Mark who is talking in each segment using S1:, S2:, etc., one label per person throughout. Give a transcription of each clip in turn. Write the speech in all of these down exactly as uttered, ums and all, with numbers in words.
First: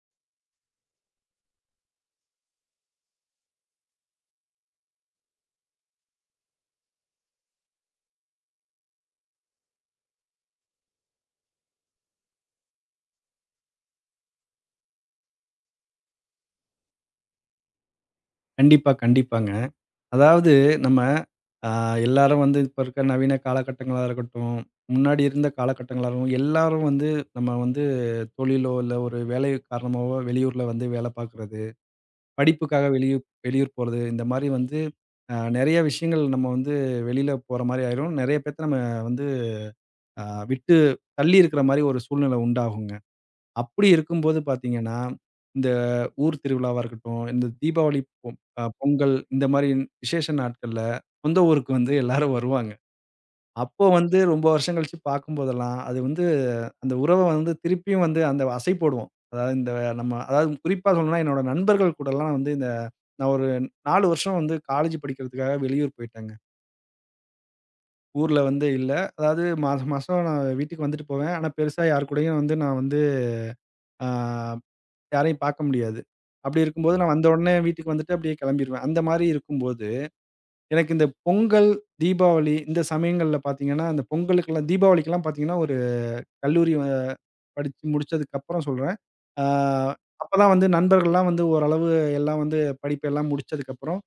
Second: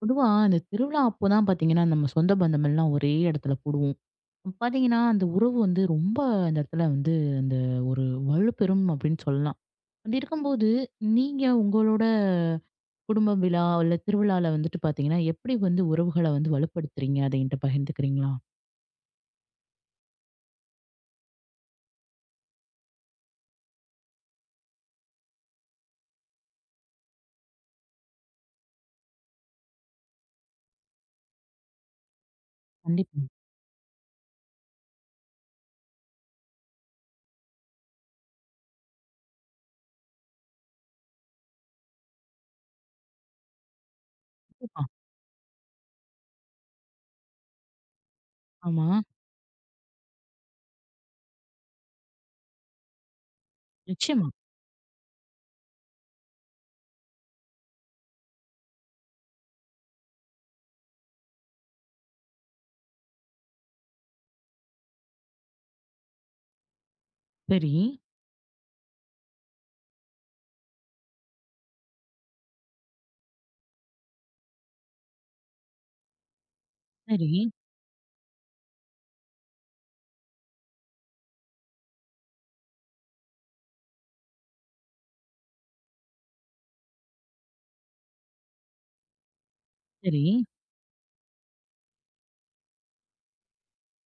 S1: பொதுவா இந்த திருவிழா அப்போதான் பாத்தீங்கன்னா, நம்ம சொந்த பந்தம் எல்லாம் ஒரே இடத்துல கூடுவோம். பாத்தீங்கன்னா, அந்த உறவு வந்து ரொம்ப அந்த இடத்துல வந்து அந்த ஒரு வலுப்பெறும் அப்படின்னு சொல்லலாம். அப்படி இருக்கும்போது, நீங்க உங்களோட குடும்ப விழா இல்ல திருவிழால வந்துட்டு பாத்தீங்கன்னா, எப்படி வந்து உறவுகள வந்து வலுப்படுத்துறீங்க? அத என்கிட்ட பகிர்ந்துக்கிறீங்களா?
S2: கண்டிப்பா, கண்டிப்பாங்க. அதாவது நம்ம அ எல்லாரும் வந்து இப்ப இருக்க நவீன காலகட்டங்களா இருக்கட்டும், முன்னாடி இருந்த காலகட்டங்களா இருக்கட்டும், எல்லாரும் வந்து நம்ம வந்து தொழிலோ, இல்ல ஒரு வேலை காரணமாவோ வெளியூர்ல வந்து வேலை பார்க்குறது, படிப்புக்காக வெளியூர்
S1: கண்டிப்பா,
S2: வெளியூர் போறது, இந்த மாரி வந்து அ நெறைய விஷயங்கள் நம்ம வந்து வெளியில போற மாரி ஆயிரும். நெறைய பேத்த நம்ம வந்து அ விட்டு தள்ளி இருக்கிற மாரி ஒரு சூழ்நிலை உண்டாகுங்க. அப்படி இருக்கும்போது
S1: கண்டிப்பா.
S2: பார்த்தீங்கன்னா, இந்த ஊர் திருவிழாவா இருக்கட்டும், இந்த தீபாவளி, பொ அ
S1: ஆமா.
S2: பொங்கல் இந்த மாரி விசேஷ நாட்கள்ல சொந்த ஊருக்கு வந்து எல்லாரும் வருவாங்க. அப்போ வந்து
S1: நிச்சயமா.
S2: ரொம்ப வருஷம் கழிச்சு பார்க்கும்போதெல்லாம், அது வந்து அந்த உறவ வந்து திருப்பியும் வந்து அந்த அசை போடுவோம். அதாவது இந்த நம்ம அதாவது குறிப்பா சொல்லணும்னா, என்னோட நண்பர்கள் கூடலாம் வந்து இந்த நான் ஒரு நாலு வருஷம் வந்து காலேஜ் படிக்கிறதுக்காக வெளியூர் போயிட்டேங்க.
S1: சரி,
S2: ஊர்ல வந்து இல்ல. அதாவது மாசம் மாசம் நான் வீட்டுக்கு வந்துட்டு போவேன். ஆனா, பெருசா யார் கூடயும் வந்து நான் வந்து ஆ யாரையும் பார்க்க முடியாது. அப்படி இருக்கும்போது நான் வந்த
S1: சரி,
S2: உடனே வீட்டுக்கு வந்துட்டு அப்படியே கிளம்பிருவேன். அந்த மாரி இருக்கும்போது, எனக்கு இந்த பொங்கல், தீபாவளி இந்த சமயங்கள்ல பார்த்தீங்கன்னா, அந்த பொங்கலுக்கெல்லாம் தீபாவளிக்கெல்லாம் பார்த்தீங்கன்னா, ஒரு கல்லூரி அ படிச்சு முடிச்சதுக்கப்புறம் சொல்றேன். ஆ
S1: சரி.
S2: அப்பதான் வந்து நண்பர்கள்லாம் வந்து ஓரளவு எல்லாம் வந்து படிப்பெல்லாம் முடிச்சதுக்கப்புறம்,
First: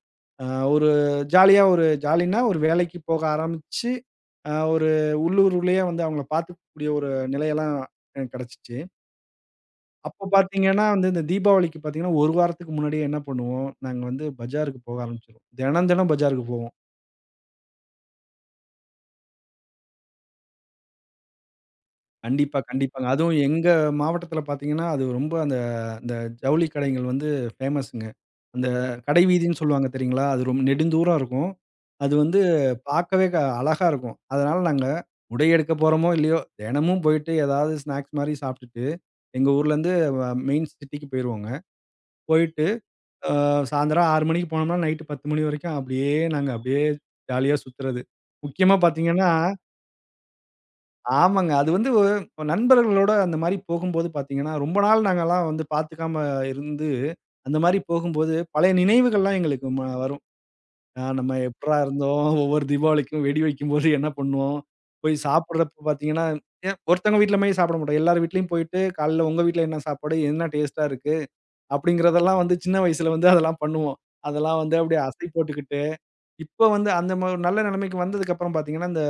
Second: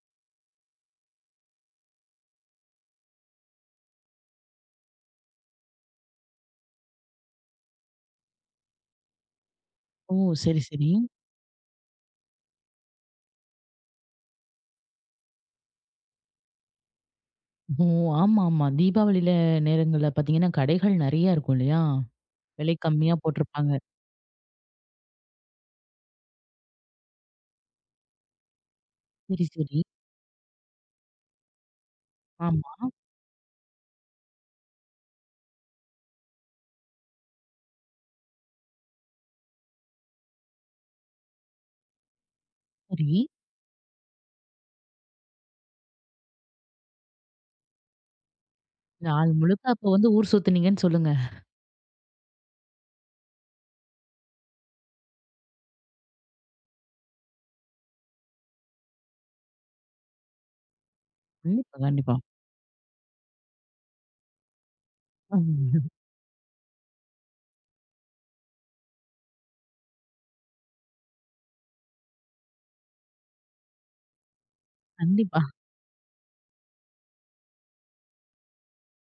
S2: அ ஒரு ஜாலியா ஒரு ஜாலின்னா ஒரு வேலைக்கு போக ஆரம்பிச்சு, அ ஒரு உள்ளூர்லயே வந்து அவங்கள பார்த்துக்கக்கூடிய ஒரு நிலையெல்லாம் எனக்கு கிடைச்சுச்சு.
S1: ஓ!
S2: அப்போ
S1: சரி,
S2: பார்த்தீங்கன்னா,
S1: சரி.
S2: வந்து இந்த தீபாவளிக்கு பார்த்தீங்கன்னா, ஒரு வாரத்துக்கு முன்னாடியே என்ன பண்ணுவோம், நாங்க வந்து பஜாருக்கு போக ஆரம்பிச்சுருவோம். தினம், தினம் பஜாருக்கு போவோம்.
S1: ஓ! ஆமா, ஆமா. தீபாவளியில நேரங்கள்ல பாத்தீங்கன்னா, கடைகள் நெறைய இருக்கும் இல்லையா?
S2: கண்டிப்பா,
S1: விலை
S2: கண்டிப்பாங்க.
S1: கம்மியா
S2: அதுவும் எங்க
S1: போட்டிருப்பாங்க.
S2: மாவட்டத்தில பார்த்தீங்கன்னா, அது ரொம்ப அந்த அந்த ஜவுளி கடைகள் வந்து ஃபேமஸுங்க. அந்த கடை
S1: சரி,
S2: வீதின்னு
S1: சரி.
S2: சொல்லுவாங்க தெரியுங்களா? அது ரொம்ப நெடுந்தூரம் இருக்கும். அது வந்து
S1: ஆமா.
S2: பார்க்கவே க அழகா இருக்கும். அதனால நாங்க உடை எடுக்க போறோமோ! இல்லையோ! தினமும் போயிட்டு ஏதாவது ஸ்நாக்ஸ் மாரி சாப்பிட்டுட்டு, எங்க ஊர்லேருந்து வ மெயின் சிட்டிக்கு போயிருவோங்க. போயிட்டு
S1: சரி.
S2: அ சாயந்தரம் ஆறு மணிக்கு போனோம்னா, நைட்டு பத்து மணி வரைக்கும் அப்படியே நாங்க அப்படியே ஜாலியா சுத்துறது. முக்கியமா பார்த்தீங்கன்னா
S1: நாள் முழுக்க அப்ப வந்து ஊர் சுத்துனீங்கன்னு சொல்லுங்க.
S2: ஆமாங்க. அது வந்து ஒ- நண்பர்களோட அந்த மாரி போகும்போது பார்த்தீங்கன்னா, ரொம்ப நாள் நாங்கலாம் வந்து பார்த்துக்காம இருந்து, அந்த மாரி போகும்போது பழைய நினைவுகள்லாம் எங்களுக்கு ம வரும். அ நம்ம எப்புட்றா
S1: கண்டிப்பா, கண்டிப்பா.
S2: இருந்தோம்? ஒவ்வொரு தீபாவளிக்கும் வெடி வைக்கும்போது என்ன பண்ணுவோம்? போய் சாப்பிடுறப்ப
S1: ம்.
S2: பார்த்தீங்கன்னா, ஏன் ஒருத்தவங்க வீட்ல மாரி சாப்பிட மாட்டோம். எல்லார் வீட்லயும் போயிட்டு, காலைல உங்க வீட்ல என்ன சாப்பாடு? என்ன டேஸ்ட்டா இருக்கு? அப்படிங்கிறதெல்லாம் வந்து சின்ன வயசுல வந்து அதெல்லாம் பண்ணுவோம். அதெல்லாம் வந்து அப்படியே அசை
S1: கண்டிப்பா.
S2: போட்டுக்கிட்டு, இப்ப வந்து அந்த ம ஒரு நல்ல நிலைமைக்கு வந்ததுக்கப்புறம் பார்த்தீங்கன்னா, இந்த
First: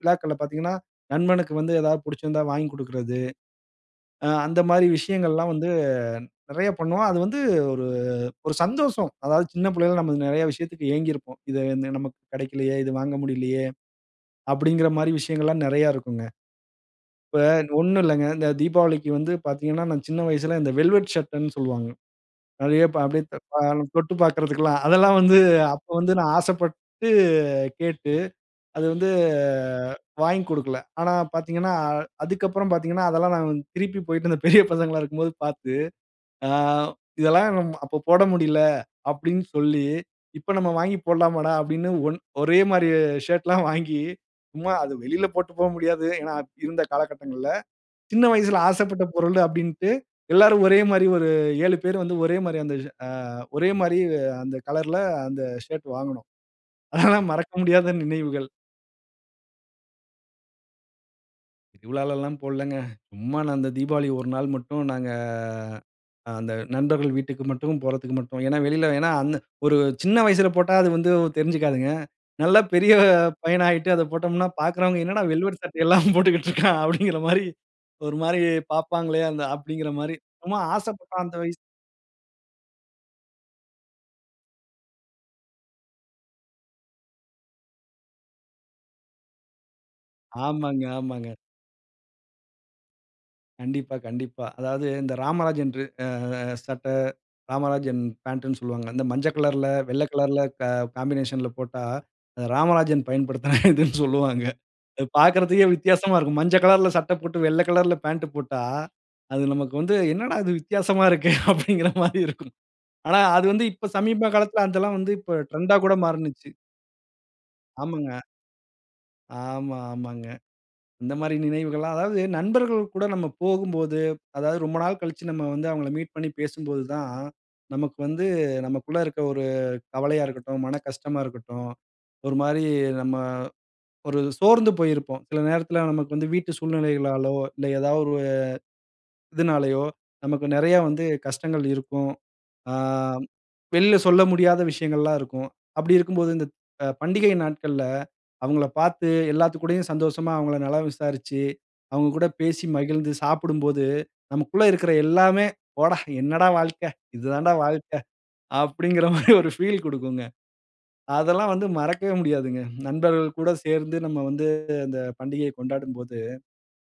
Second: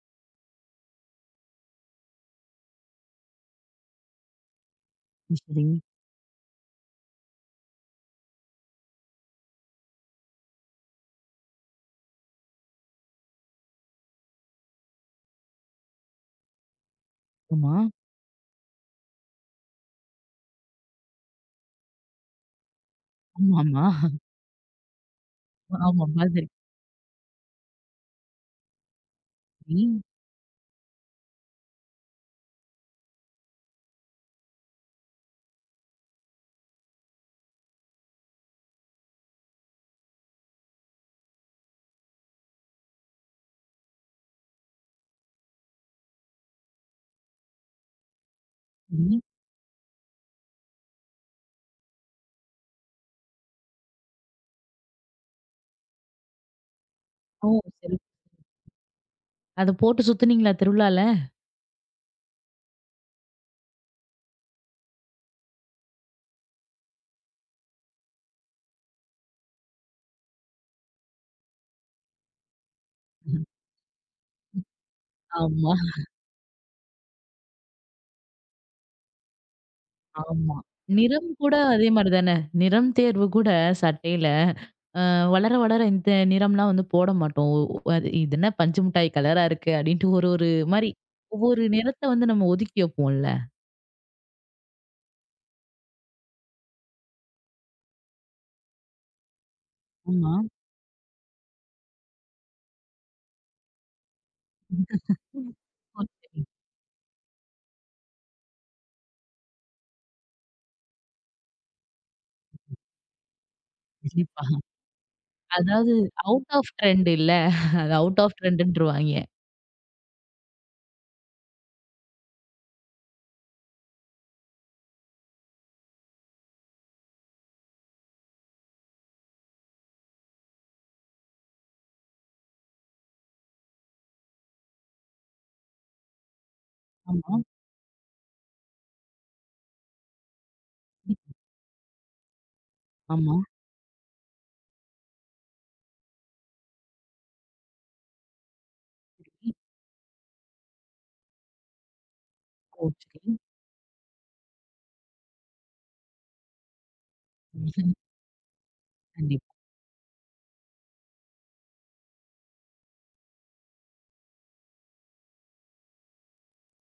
S2: விழாக்கள்ல பார்த்தீங்கன்னா, நண்பனுக்கு வந்து ஏதாவது புடிச்சிருந்தா வாங்கி குடுக்குறது. அ அந்த மாரி விஷயங்கள்லாம்
S1: சரி.
S2: வந்து நெறைய பண்ணுவோம். அது வந்து ஒரு ஒரு சந்தோஷம். அதாவது சின்ன பிள்ளையில நம்ம நெறைய விஷயத்துக்கு ஏங்கியிருப்போம். இது வந்து நமக்கு கெடைக்கலையே, இது வாங்க முடியலையே, அப்படிங்கிற மாரி விஷயங்கள்லாம் நெறையா இருக்குங்க. இப்ப
S1: ஆமா.
S2: ஒண்ணும் இல்லங்க. இந்த தீபாவளிக்கு வந்து பார்த்தீங்கன்னா, நான் சின்ன வயசுல இந்த வெல்வெட் ஷர்ட்டுன்னு சொல்லுவாங்க. அப்படியே ப அப்படியே த ப
S1: ஆமாமா.
S2: தொட்டு பார்க்கறதுக்கெல்லாம். அதெல்லாம் வந்து அப்ப
S1: ஆமா.
S2: வந்து நான்
S1: மாதிரி.
S2: ஆசைப்பட்டு கேட்டு, அது வந்து
S1: சரி,
S2: வாங்கி குடுக்கல. ஆனா பார்த்தீங்கன்னா, அதுக்கப்புறம் பார்த்தீங்கன்னா, அதெல்லாம் நான் வந்து திருப்பி போயிட்டு அந்த பெரிய பசங்களா இருக்கும்போது பார்த்து, ஆ இதெல்லாம் நம் அப்ப போட முடியல அப்படின்னு சொல்லி, இப்ப நம்ம வாங்கி போடலாமாடா அப்படின்னு ஒன் ஒரே மாரி ஷர்ட்லாம் வாங்கி, சும்மா அது வெளியில போட்டு போ முடியாது. ஏன்னா இருந்த காலகட்டங்கள்ல. சின்ன வயசுல ஆசைப்பட்ட
S1: சரி.
S2: பொருள் அப்டின்ட்டு, எல்லாரும் ஒரே மாரி ஒரு ஏழு பேர் வந்து ஒரே மாரி அந்த அ ஒரே மாரி அந்த கலர்ல அந்த ஷர்ட் வாங்குனோம். அதெல்லாம்
S1: ஓ!
S2: மறக்க முடியாத
S1: சரி.
S2: நினைவுகள்.
S1: அத போட்டு சுத்துனீங்களா திருவிழால?
S2: திருவிழாலலாம் போடலங்க. சும்மா நான் அந்த தீபாவளி ஒரு நாள் மட்டும் நாங்க அஹ், அந்த நண்பர்கள் வீட்டுக்கு மட்டும் போறதுக்கு மட்டும். ஏன்னா வெளியில ஏன்னா அந்த ஒரு சின்ன வயசுல போட்டா அது வந்து தெரிஞ்சுக்காதுங்க. நல்லா பெரிய பையனா ஆயிட்டு அத போட்டோம்னா பார்க்குறவங்க என்னடா வெல்வெட்
S1: ஆமா,
S2: சட்டையெல்லாம் போட்டுக்கிட்டு இருக்கான் அப்படிங்கிற மாரி ஒரு மாரி பார்ப்பாங்களே அந்த அப்படிங்கிற மாரி.
S1: ஆமா.
S2: சும்மா ஆசைப்பட்டோம்
S1: நிறம்
S2: அந்த
S1: கூட
S2: வயசு.
S1: அதே மாரி தானே. நிறம் தேர்வு கூட சட்டையில, அ வளர வளர இந்த நிறம்லாம் வந்து போட மாட்டோம். ஒ அது இது என்ன பஞ்சு மிட்டாய் கலரா இருக்கு அப்படின்ட்டு ஒரு ஒரு
S2: ஆமாங்க,
S1: மாரி
S2: ஆமாங்க.
S1: ஒவ்வொரு நிறத்த வந்து நம்ம ஒதுக்கி வைப்போம்ல.
S2: கண்டிப்பா, கண்டிப்பா. அதாவது இந்த ராமராஜன் ட்ரு அ சட்டை, ராமராஜன் பேண்ட்டுன்னு சொல்லுவாங்க. இந்த மஞ்ச கலர்ல, வெள்ள
S1: ஆமா.
S2: கலர்ல க காம்பினேஷன்ல போட்டா, அது ராமராஜன் பயன்படுத்தின இதுன்னு சொல்லுவாங்க. அது பார்க்கறதுக்கே
S1: ஓ!
S2: வித்தியாசமா இருக்கும்.
S1: சரி.
S2: மஞ்ச கலர்ல சட்டை போட்டு, வெள்ள கலர்ல பேண்ட் போட்டா, அது நமக்கு வந்து என்னடா இது வித்தியாசமா இருக்கே! அப்படிங்கிற மாரி இருக்கும். ஆனா, அது வந்து இப்ப சமீப
S1: கண்டிப்பா.
S2: காலத்துல அதெல்லாம் வந்து இப்ப ட்ரெண்டா
S1: அதாவது
S2: கூட மாறுனுச்சு.
S1: அவுட் ஆஃப் ட்ரெண்ட் இல்ல. அது
S2: ஆமாங்க.
S1: அவுட் ஆஃப் ட்ரெண்டுன்ருவாய்ங்க.
S2: ஆமா, ஆமாங்க. இந்த மாரி நினைவுகள்லாம் அதாவது நண்பர்கள் கூட நம்ம போகும்போது, அதாவது ரொம்ப நாள் கழிச்சு நம்ம வந்து அவங்கள மீட் பண்ணி பேசும்போது தான், நமக்கு வந்து நமக்குள்ள இருக்க ஒரு கவலையா இருக்கட்டும், மன கஷ்டமா இருக்கட்டும், ஒரு மாரி நம்ம ஒரு சோர்ந்து போயிருப்போம். சில நேரத்தில நமக்கு வந்து வீட்டு சூழ்நிலைகளாலோ,
S1: ஆமா.
S2: இல்ல ஏதாவது ஒரு இதுனாலயோ, நமக்கு நெறையா வந்து
S1: ம்.
S2: கஷ்டங்கள் இருக்கும். ஆ,
S1: ஆமா.
S2: வெளில சொல்ல முடியாத விஷயங்கள்லாம் இருக்கும். அப்படி இருக்கும்போது, இந்த அ பண்டிகை நாட்கள்ல அவங்கள பார்த்து எல்லாத்து கூடயும் சந்தோஷமா அவங்கள நலம் விசாரிச்சு, அவங்க கூட பேசி
S1: ஓ!
S2: மகிழ்ந்து
S1: சரி.
S2: சாப்பிடும்போது, நமக்குள்ள இருக்கிற எல்லாமே, "போடா என்னடா வாழ்க்கை! இதுதான்டா வாழ்க்கை!" அப்படிங்கிற மாரி ஒரு
S1: கண்டிப்பா.
S2: ஃபீல் குடுக்குங்க. அதெல்லாம் வந்து மறக்கவே முடியாதுங்க. நண்பர்கள் கூட சேர்ந்து நம்ம வந்து அந்த பண்டிகையை கொண்டாடும்போது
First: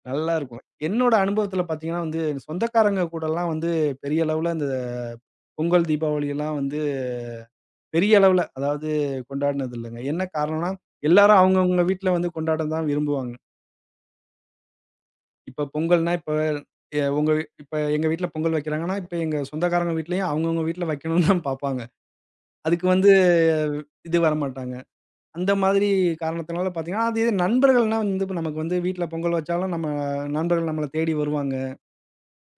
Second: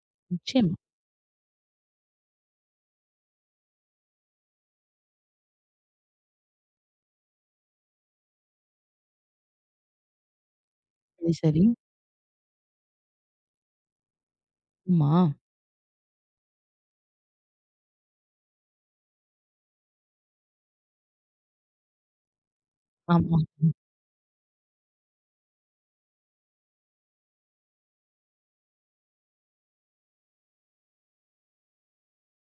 S2: நல்லாருக்கும்.
S1: நிச்சயமா.
S2: என்னோட அனுபவத்தில பார்த்தீங்கன்னா வந்து, சொந்தக்காரங்க கூடலாம் வந்து பெரிய அளவுல இந்த பொங்கல், தீபாவளிலாம் வந்து பெரிய அளவுல அதாவது கொண்டாடினது இல்லங்க. என்ன காரணம்னா,
S1: சரி,
S2: எல்லாரும்
S1: சரி.
S2: அவங்கவங்க வீட்ல வந்து கொண்டாட தான் விரும்புவாங்க.
S1: ஆமா.
S2: இப்ப பொங்கல்னா, இப்ப எ உங்க வீ- இப்ப எங்க வீட்ல பொங்கல் வைக்கிறாங்கன்னா, இப்ப எங்க சொந்தக்காரங்க வீட்லயும் அவங்கவங்க வீட்ல வைக்கணும்னு தான் பார்ப்பாங்க. அதுக்கு வந்து
S1: ஆமா.
S2: இது வரமாட்டாங்க. அந்த மாதிரி காரணத்தினால பார்த்தீங்கன்னா, அது இது நண்பர்கள்னா வந்து இப்ப நமக்கு வந்து வீட்ல பொங்கல் வச்சாலும் நம்ம நண்பர்கள் நம்மள தேடி வருவாங்க.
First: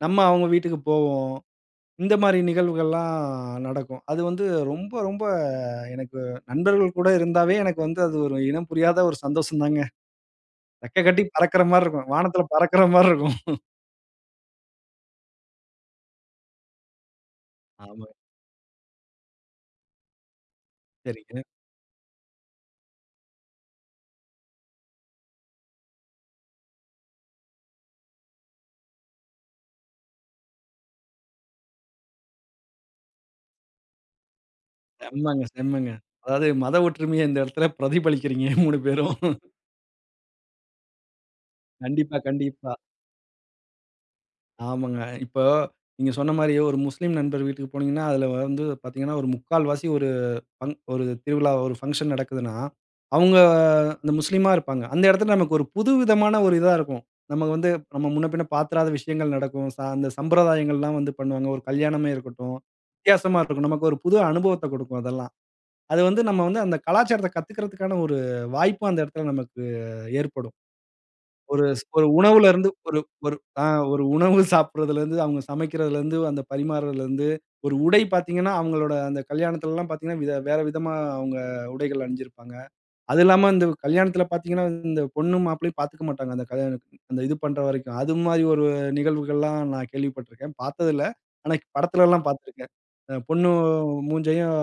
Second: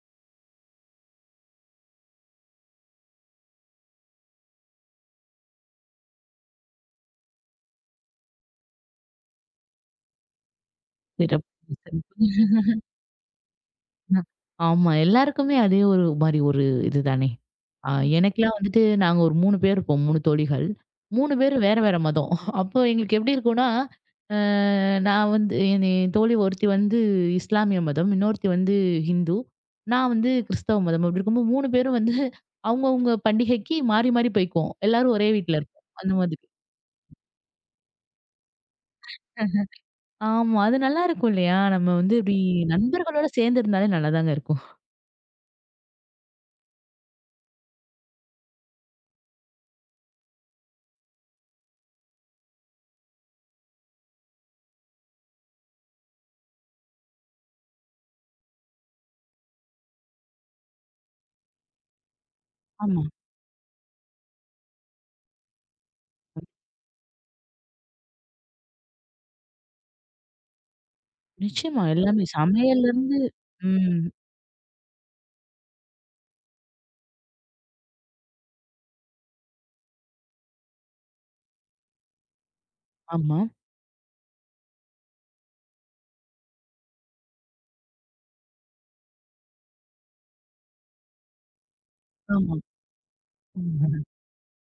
S2: நம்ம அவங்க வீட்டுக்கு போவோம். இந்த மாரி நிகழ்வுகள்லாம் நடக்கும். அது வந்து ரொம்ப ரொம்ப எனக்கு நண்பர்கள் கூட இருந்தாவே எனக்கு வந்து அது ஒரு இனம் புரியாத ஒரு சந்தோஷம் தாங்க. ரெக்க கட்டி பறக்கிற
S1: சிறப்பு,
S2: மாரி இருக்கும்.
S1: சிறப்பு.
S2: வானத்தில பறக்கிற மாரி இருக்கும்.
S1: அ. ஆமா. எல்லாருக்குமே அதே ஒரு மாரி ஒரு இதுதானே. அ
S2: ஆமா.
S1: எனக்கெல்லாம் வந்துட்டு நாங்க ஒரு மூன்று பேர் இருப்போம். மூன்று தோழிகள். மூன்று
S2: சரிங்க.
S1: பேரும் வேற வேற மதம். அப்போ எங்களுக்கு எப்படி இருக்கும்னா, அ நான் வந்து என் என் தோழி ஒருத்தி வந்து இஸ்லாமிய மதம், இன்னொருத்தி வந்து ஹிந்து, நான் வந்து கிறிஸ்தவ மதம். அப்படி இருக்கும்போது மூன்று பேரும் வந்து அவங்கவங்க பண்டிகைக்கு மாறி மாறி போய்க்குவோம். எல்லாரும் ஒரே
S2: செம்மங்க,
S1: வீட்ல இருப்போம்.
S2: செம்மங்க.
S1: அந்த மாதிரி.
S2: அதாவது மத ஒற்றுமைய இந்த இடத்துல பிரதிபலிக்கிறீங்க மூணு பேரும்.
S1: ஆமா. அது நல்லாருக்கும் இல்லையா? நம்ம வந்து
S2: கண்டிப்பா,
S1: இப்படி
S2: கண்டிப்பா.
S1: நண்பர்களோட சேர்ந்து இருந்தாலே நல்லாதாங்க இருக்கும்.
S2: ஆமாங்க. இப்போ நீங்க சொன்ன மாரி ஒரு முஸ்லீம் நண்பர் வீட்டுக்கு போனீங்கன்னா, அதில வந்து பார்த்தீங்கன்னா, ஒரு முக்கால் வாசி ஒரு ஃபங் ஒரு திருவிழா, ஒரு ஃபங்ஷன் நடக்குதுன்னா, அவங்க அந்த முஸ்லீமா இருப்பாங்க. அந்த இடத்துல நமக்கு ஒரு புதுவிதமான ஒரு இதா இருக்கும். நம்ம வந்து நம்ம முன்ன பின்ன பாத்திராத விஷயங்கள் நடக்கும். ச அந்த சம்பிரதாயங்கள்லாம் வந்து பண்ணுவாங்க. ஒரு கல்யாணமே இருக்கட்டும்,
S1: ஆமா.
S2: வித்தியாசமா இருக்கும். நமக்கு ஒரு புது அனுபவத்த கொடுக்கும் அதெல்லாம். அது வந்து நம்ம வந்து அந்த கலாச்சாரத்த கத்துக்கிறதுக்கான ஒரு வாய்ப்பும் அந்த இடத்துல நமக்கு ஏற்படும். ஒரு ஸ்
S1: நிச்சயமா.
S2: ஒரு
S1: எல்லாமே
S2: உணவுலருந்து
S1: சமையல்ல
S2: ஒரு
S1: இருந்து
S2: ஒரு ஆ
S1: ம்.
S2: ஒரு உணவு சாப்பிடுறதுலருந்து, அவங்க சமைக்கிறதுலருந்து, அந்த பரிமாறுறதுலருந்து, ஒரு உடை பார்த்தீங்கன்னா, அவங்களோட அந்த கல்யாணத்துலலாம் பார்த்தீங்கன்னா, வித வேற விதமா அவங்க உடைகள் அணிஞ்சிருப்பாங்க. அது
S1: ஆமா.
S2: இல்லாம இந்த கல்யாணத்துல பார்த்தீங்கன்னா, இந்த பொண்ணும் மாப்பிள்ளையும் பார்த்துக்க மாட்டாங்க. அந்த கல்யாண அந்த இது பண்ற வரைக்கும். அது மாரி ஒரு நிகழ்வுகள்லாம் நான் கேள்விப்பட்டுருக்கேன். பார்த்ததில்ல. ஆனா படத்துலலாம்
S1: ஆமா.
S2: பார்த்துருக்கேன். அ பொண்ணு
S1: ம்.
S2: மூஞ்சையும்,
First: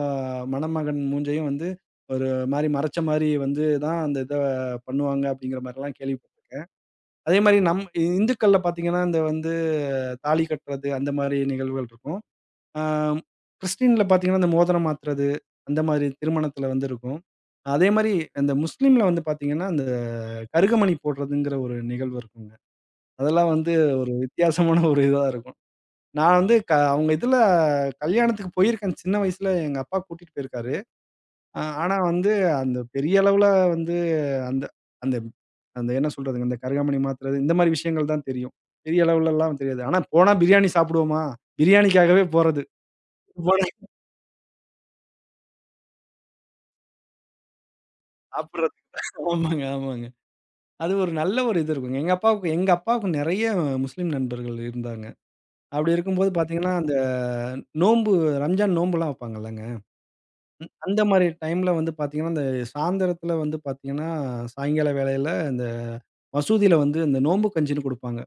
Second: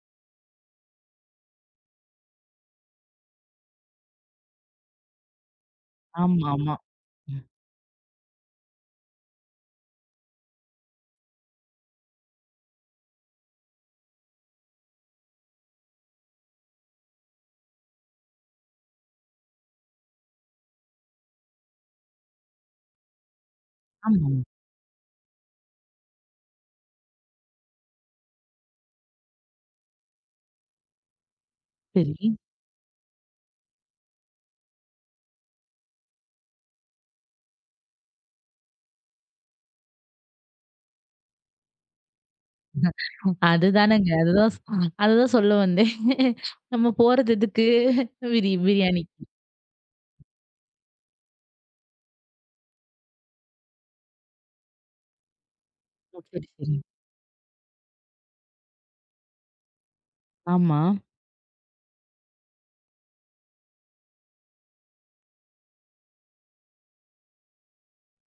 S2: மணமகன் மூஞ்சையும் வந்து ஒரு மாரி மறைச்ச மாரி வந்து தான் அந்த இத பண்ணுவாங்க, அப்படிங்கிற மாரிலாம்
S1: ஆமா,
S2: கேள்விப்பட்டுருக்கேன்.
S1: ஆமா.
S2: அதே
S1: ம்.
S2: மாரி நம் இந்துக்கள்ல பார்த்தீங்கன்னா, இந்த வந்து தாலி கட்டுறது அந்த மாரி நிகழ்வுகள் இருக்கும். ஆ கிறிஸ்டின்ல பார்த்தீங்கன்னா, இந்த மோதிரம் மாத்துறது அந்த மாரி திருமணத்தில வந்து இருக்கும். அதே மாரி அந்த முஸ்லீம்ல வந்து பார்த்தீங்கன்னா, இந்த கருகமணி போடுறதுங்கிற ஒரு நிகழ்வு இருக்குங்க. அதெல்லாம் வந்து ஒரு
S1: ஆமாமா.
S2: வித்தியாசமான ஒரு இதா இருக்கும். நான் வந்து க அவங்க இதுல கல்யாணத்துக்கு போயிருக்கேன் சின்ன வயசுல எங்க அப்பா கூட்டிட்டு போயிருக்காரு. ஆ ஆனா
S1: சரி.
S2: வந்து அந்த பெரிய அளவுல வந்து அந்த அந்த அந்த என்ன சொல்றதுங்க, அந்த கருகாமணி மாத்துறது, இந்த மாரி விஷயங்கள் தான் தெரியும். பெரிய அளவுலலாம் தெரியாது. ஆனா போனா பிரியாணி சாப்பிடுவோமா? பிரியாணிக்காகவே போறது. போனா
S1: அதுதானங்க. அதுதான் சொ அதுதான் சொல்ல வந்தேன். நம்ம போறது எதுக்கு? பிரி
S2: சாப்பிடுறது.
S1: பிரியாணி.
S2: ஆமாங்க, ஆமாங்க. அது ஒரு நல்ல ஒரு இது இருக்குங்க. எங்க அப்பாவுக்கு எங்க அப்பாவுக்கு நெறைய முஸ்லீம் நண்பர்கள் இருந்தாங்க. அப்படி
S1: ஓ!
S2: இருக்கும்போது
S1: சரி,
S2: பார்த்தீங்கன்னா,
S1: சரி.
S2: அந்த நோன்பு ரம்ஜான் நோன்புலாம் வைப்பாங்கல்லங்க.
S1: ஆமா.
S2: அந்த மாரி டைம்ல வந்து பார்த்தீங்கன்னா, அந்த சாயந்தரத்தில வந்து பார்த்தீங்கன்னா, சாயங்கால வேளையில இந்த மசூதியில வந்து இந்த நோம்பு கஞ்சின்னு குடுப்பாங்க.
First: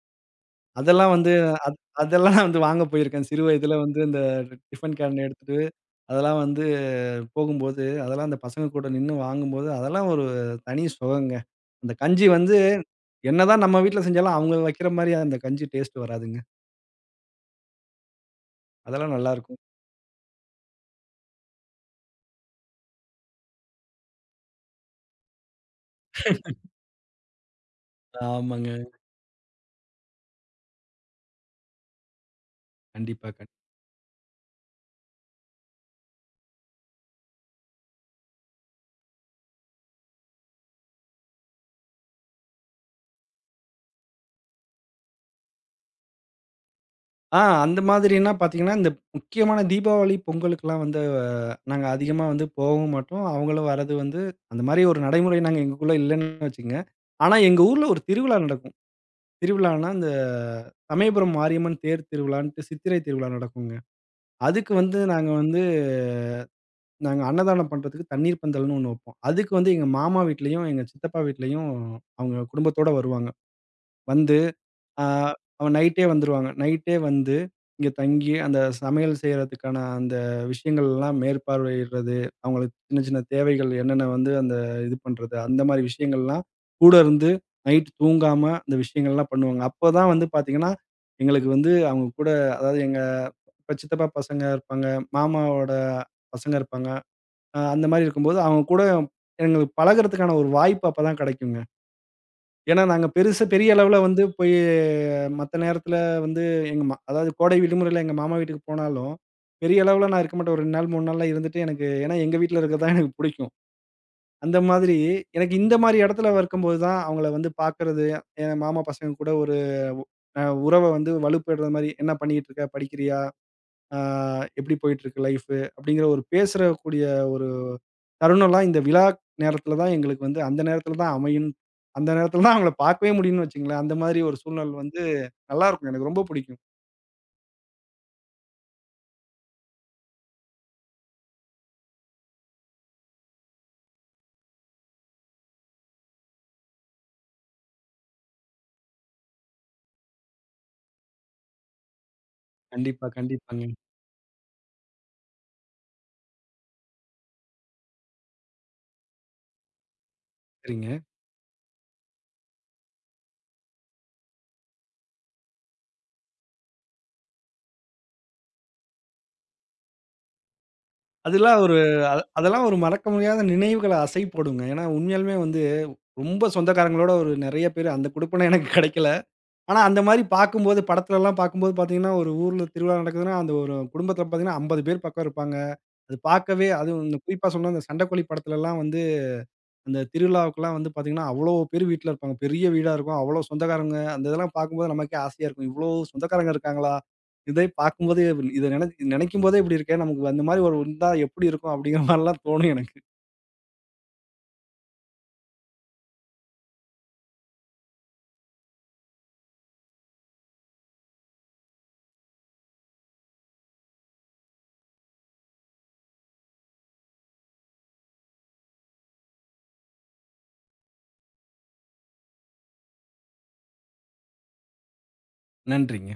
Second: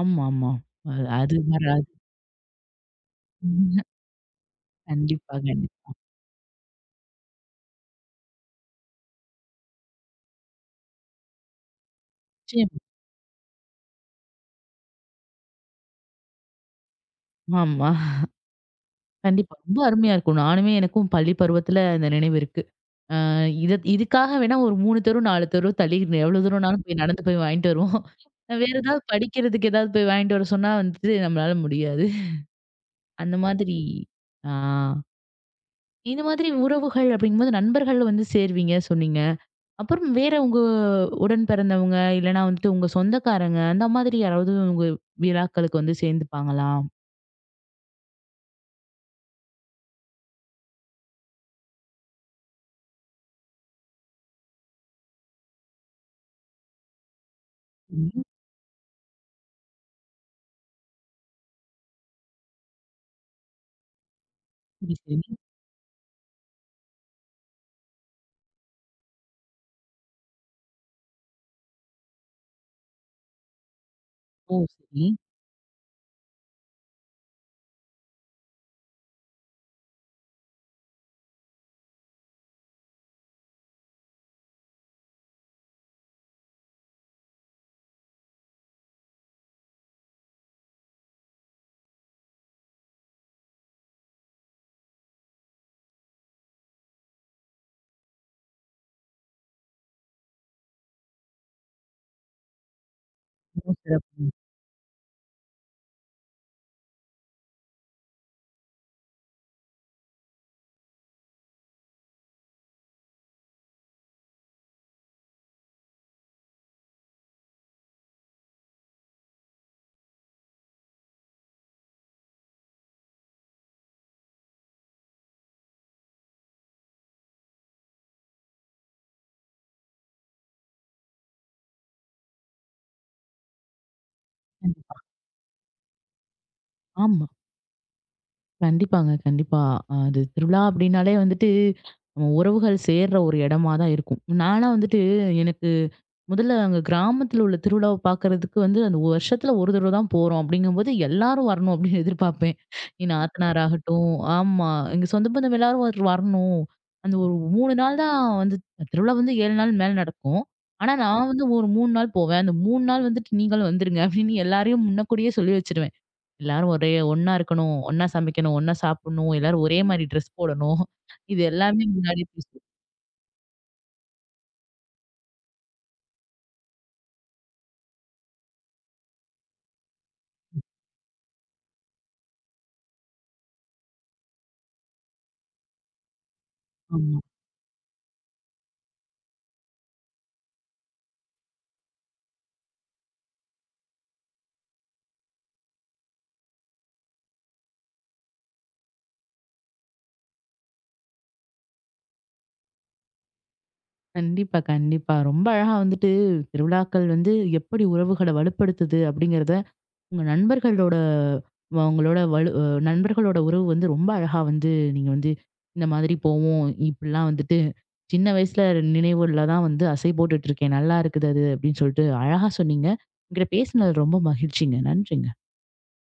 S1: ஆமாமா. அ
S2: அதெல்லாம் வந்து
S1: அது
S2: அத்
S1: வராது.
S2: அதெல்லாம் நான் வந்து வாங்க போயிருக்கேன். சிறு வயதில வந்து இந்த டிஃபன் கேன்
S1: கண்டிப்பா,
S2: எடுத்துட்டு,
S1: கண்டிப்பா.
S2: அதெல்லாம் வந்து போகும்போது, அதெல்லாம் அந்த பசங்க கூட நின்னு வாங்கும்போது, அதெல்லாம் ஒரு தனி சுகங்க. அந்த கஞ்சி வந்து
S1: நிச்சயமா.
S2: என்னதான் நம்ம வீட்ல செஞ்சாலும், அவங்க வைக்கிற மாரி அந்த கஞ்சி டேஸ்ட் வராதுங்க.
S1: ஆமா.
S2: அதெல்லாம்
S1: கண்டிப்பா.
S2: நல்லாருக்கும்.
S1: ரொம்ப அருமையா இருக்கும். நானுமே எனக்கும் பள்ளி பருவத்துல அந்த நினைவு இருக்கு. அ இத இதுக்காக வேணா ஒரு மூன்று தெரு, நான்கு தெரு தள்ளி எவ்வளவு தூரம்னாலும் போய் நடந்து போய் வாங்கிட்டு வருவோம்.
S2: ஆமாங்க.
S1: வேற ஏதாவது படிக்கிறதுக்கு ஏதாவது போய் வாங்கிட்டு வர சொன்னா வந்துட்டு நம்மளால முடியாது.
S2: கண்டிப்பா,
S1: அந்த
S2: கண்
S1: மாதிரி ஆ இந்த மாதிரி உறவுகள் அப்படிங்கும்போது நண்பர்கள் வந்து சேருவீங்க சொன்னீங்க. அப்புறம் வேற உங்க உடன் பிறந்தவங்க, இல்லன்னா வந்துட்டு உங்க சொந்தக்காரங்க அந்த மாதிரி யாராவது உங்க விழாக்களுக்கு வந்து சேர்ந்துப்பாங்களா?
S2: ஆ அந்த மாதிரின்னா பார்த்தீங்கன்னா, இந்த முக்கியமான தீபாவளி, பொங்கலுக்குலாம் வந்து அஹ், நாங்க அதிகமா வந்து போகவும் மாட்டோம். அவங்களும் வரது வந்து அந்த மாரி ஒரு நடைமுறை நாங்க எங்களுக்குள்ள இல்லன்னு வச்சுக்கங்க. ஆனா எங்க ஊர்ல ஒரு திருவிழா நடக்கும். திருவிழான்னா, இந்த சமயபுரம் மாரியம்மன் தேர் திருவிழான்ட்டு சித்திரை திருவிழா நடக்குங்க. அதுக்கு
S1: சரி,
S2: வந்து
S1: சரி,
S2: நாங்க
S1: சரி.
S2: வந்து நாங்க அன்னதானம் பண்றதுக்கு தண்ணீர் பந்தல்னு ஒண்ணு வைப்போம். அதுக்கு வந்து எங்க மாமா வீட்லயும், எங்க சித்தப்பா வீட்லயும் அவங்க குடும்பத்தோட வருவாங்க. வந்து
S1: ஓ!
S2: ஆ,
S1: சரி.
S2: அவன் நைட்டே வந்துருவாங்க. நைட்டே வந்து இங்க தங்கி, அந்த சமையல் செய்றதுக்கான அந்த விஷயங்கள்லாம் மேற்பார்வையிடுறது, அவங்களுக்கு சின்ன சின்ன தேவைகள் என்னென்ன வந்து அந்த இது பண்றது, அந்த மாரி விஷயங்கள்லாம் கூட இருந்து நைட் தூங்காம அந்த விஷயங்கள்லாம் பண்ணுவாங்க. அப்பதான் வந்து பார்த்தீங்கன்னா, எங்களுக்கு வந்து அவங்க கூட அதாவது எங்க இப்ப சித்தப்பா பசங்க இருப்பாங்க, மாமாவோட பசங்க இருப்பாங்க. அ அந்த மாரி இருக்கும்போது அவங்க கூட எங்களுக்கு பழகுறதுக்கான ஒரு வாய்ப்பு அப்பதான் கெடைக்குங்க. ஏன்னா, நாங்க பெருசா பெரிய அளவுல வந்து
S1: சிறப்பு.
S2: போய் மத்த நேரத்துல வந்து எங்க மா அதாவது கோடை விடுமுறையில எங்க மாமா வீட்டுக்கு போனாலும், பெரிய அளவுல நான் இருக்க மாட்டேன். ஒரு இரண்டு நாள், மூணு நாள்லாம் இருந்துட்டு எனக்கு ஏன்னா எங்க வீட்ல இருக்கிறது தான் எனக்கு புடிக்கும். அந்த மாதிரி எனக்கு இந்த மாரி இடத்துல இருக்கும்போது தான் அவங்கள வந்து பார்க்கறது, என் மாமா பசங்க கூட ஒரு அ உறவ வந்து வலுப்படுற மாரி, "என்ன பண்ணிக்கிட்டு இருக்க? படிக்கிறியா?" ஆ எப்படி போயிட்டுருக்கு லைஃபு? அப்படிங்கிற ஒரு பேசுறக்கூடிய ஒரு தருணம்லாம் இந்த விழா நேரத்தில தான் எங்களுக்கு வந்து அந்த நேரத்தில தான் அமையும். அந்த நேரத்தில தான் அவங்கள பார்க்கவே முடியும்னு வச்சுக்கங்களேன். அந்த மாதிரி ஒரு சூழ்நிலை வந்து நல்லாருக்கும். எனக்கு ரொம்ப பிடிக்கும்.
S1: ஆமா. கண்டிப்பாங்க, கண்டிப்பா. அது திருவிழா அப்படின்னாலே வந்துட்டு, நம்ம உறவுகள் சேர்ற ஒரு இடமா தான் இருக்கும். நான்லாம் வந்துட்டு எனக்கு முதல்ல அங்க கிராமத்துல உள்ள திருவிழாவ பார்க்கறதுக்கு வந்து அந்த வருஷத்துல ஒரு தடவ தான் போறோம் அப்படிங்கும்போது, எல்லாரும் வரணும் அப்படின்னு எதிர்பார்ப்பேன்.
S2: கண்டிப்பா,
S1: என் நாத்தனார்
S2: கண்டிப்பாங்க.
S1: ஆகட்டும். ஆமா. எங்க சொந்த பந்தம் எல்லாரும் வர் வரணும். அந்த ஒரு மூன்று நாள் தான் வந்து திருவிழா வந்து ஏழு நாள் மேல நடக்கும். ஆனா
S2: சரிங்க.
S1: நான் வந்து ஒரு மூன்று நாள் போவேன். அந்த மூன்று நாள் வந்துட்டு நீங்களும் வந்துருங்க அப்படின்னு எல்லாரையும் முன்னக்கூடியே சொல்லி வச்சிருவேன். எல்லாரும் ஒரே ஒண்ணா இருக்கணும், ஒண்ணா சமைக்கணும், ஒண்ணா சாப்பிடணும், எல்லாரும் ஒரே மாரி ட்ரெஸ் போடணும். இது
S2: அதெல்லாம் ஒரு
S1: எல்லாமே
S2: அ
S1: முன்னாடியே பேசுவோம்.
S2: அதெல்லாம் ஒரு மறக்க முடியாத நினைவுகள அசை போடுங்க. ஏன்னா உண்மையாலுமே வந்து ரொம்ப சொந்தக்காரங்களோட ஒரு நெறைய பேரு அந்த குடுப்பினை எனக்கு கிடைக்கல. ஆனா அந்த மாரி பார்க்கும்போது படத்துலலாம் பார்க்கும்போது பார்த்தீங்கன்னா, ஒரு ஊர்ல திருவிழா நடக்குதுன்னா, அந்த ஒரு குடும்பத்தில பார்த்தீங்கன்னா ஐம்பது பேர் பக்கம் இருப்பாங்க. அது பார்க்கவே அதுவும்
S1: ஆமா.
S2: இந்த குறிப்பா சொன்னா அந்த சண்டைக்கோழி படத்துலலாம் வந்து, அந்த திருவிழாவுக்குலாம் வந்து பார்த்தீங்கன்னா, அவ்ளோ பேர் வீட்ல இருப்பாங்க. பெரிய வீடா இருக்கும். அவ்ளோ சொந்தக்காரங்க. அந்த இதெல்லாம் பார்க்கும்போது நமக்கே ஆசையா இருக்கும். இவ்ளோ சொந்தக்காரங்க இருக்காங்களா? இதை பார்க்கும்போதே இத நினை நினைக்கும்போதே இப்படி இருக்கே! நமக்கு அந்த மாரி ஒரு இருந்தா எப்படி இருக்கும்? அப்படிங்கிற மாரிலாம் தோணும் எனக்கு.
S1: கண்டிப்பா, கண்டிப்பா. ரொம்ப அழகா வந்துட்டு திருவிழாக்கள் வந்து எப்படி உறவுகள வலுப்படுத்துது அப்படிங்கிறத, உங்க நண்பர்களோட உங்களோட வலு அ நண்பர்களோட உறவு வந்து ரொம்ப அழகா வந்து நீங்க வந்து இந்த மாதிரி போவோம். இப்படிலாம் வந்துட்டு சின்ன வயசுல நினைவுல தான் வந்து அசை போட்டுட்டு இருக்கேன். நல்லா இருக்குது அது அப்படின்னு சொல்லிட்டு அழகா சொன்னீங்க. உங்ககிட்ட பேசினது ரொம்ப மகிழ்ச்சிங்க. நன்றிங்க.
S2: நன்றிங்க.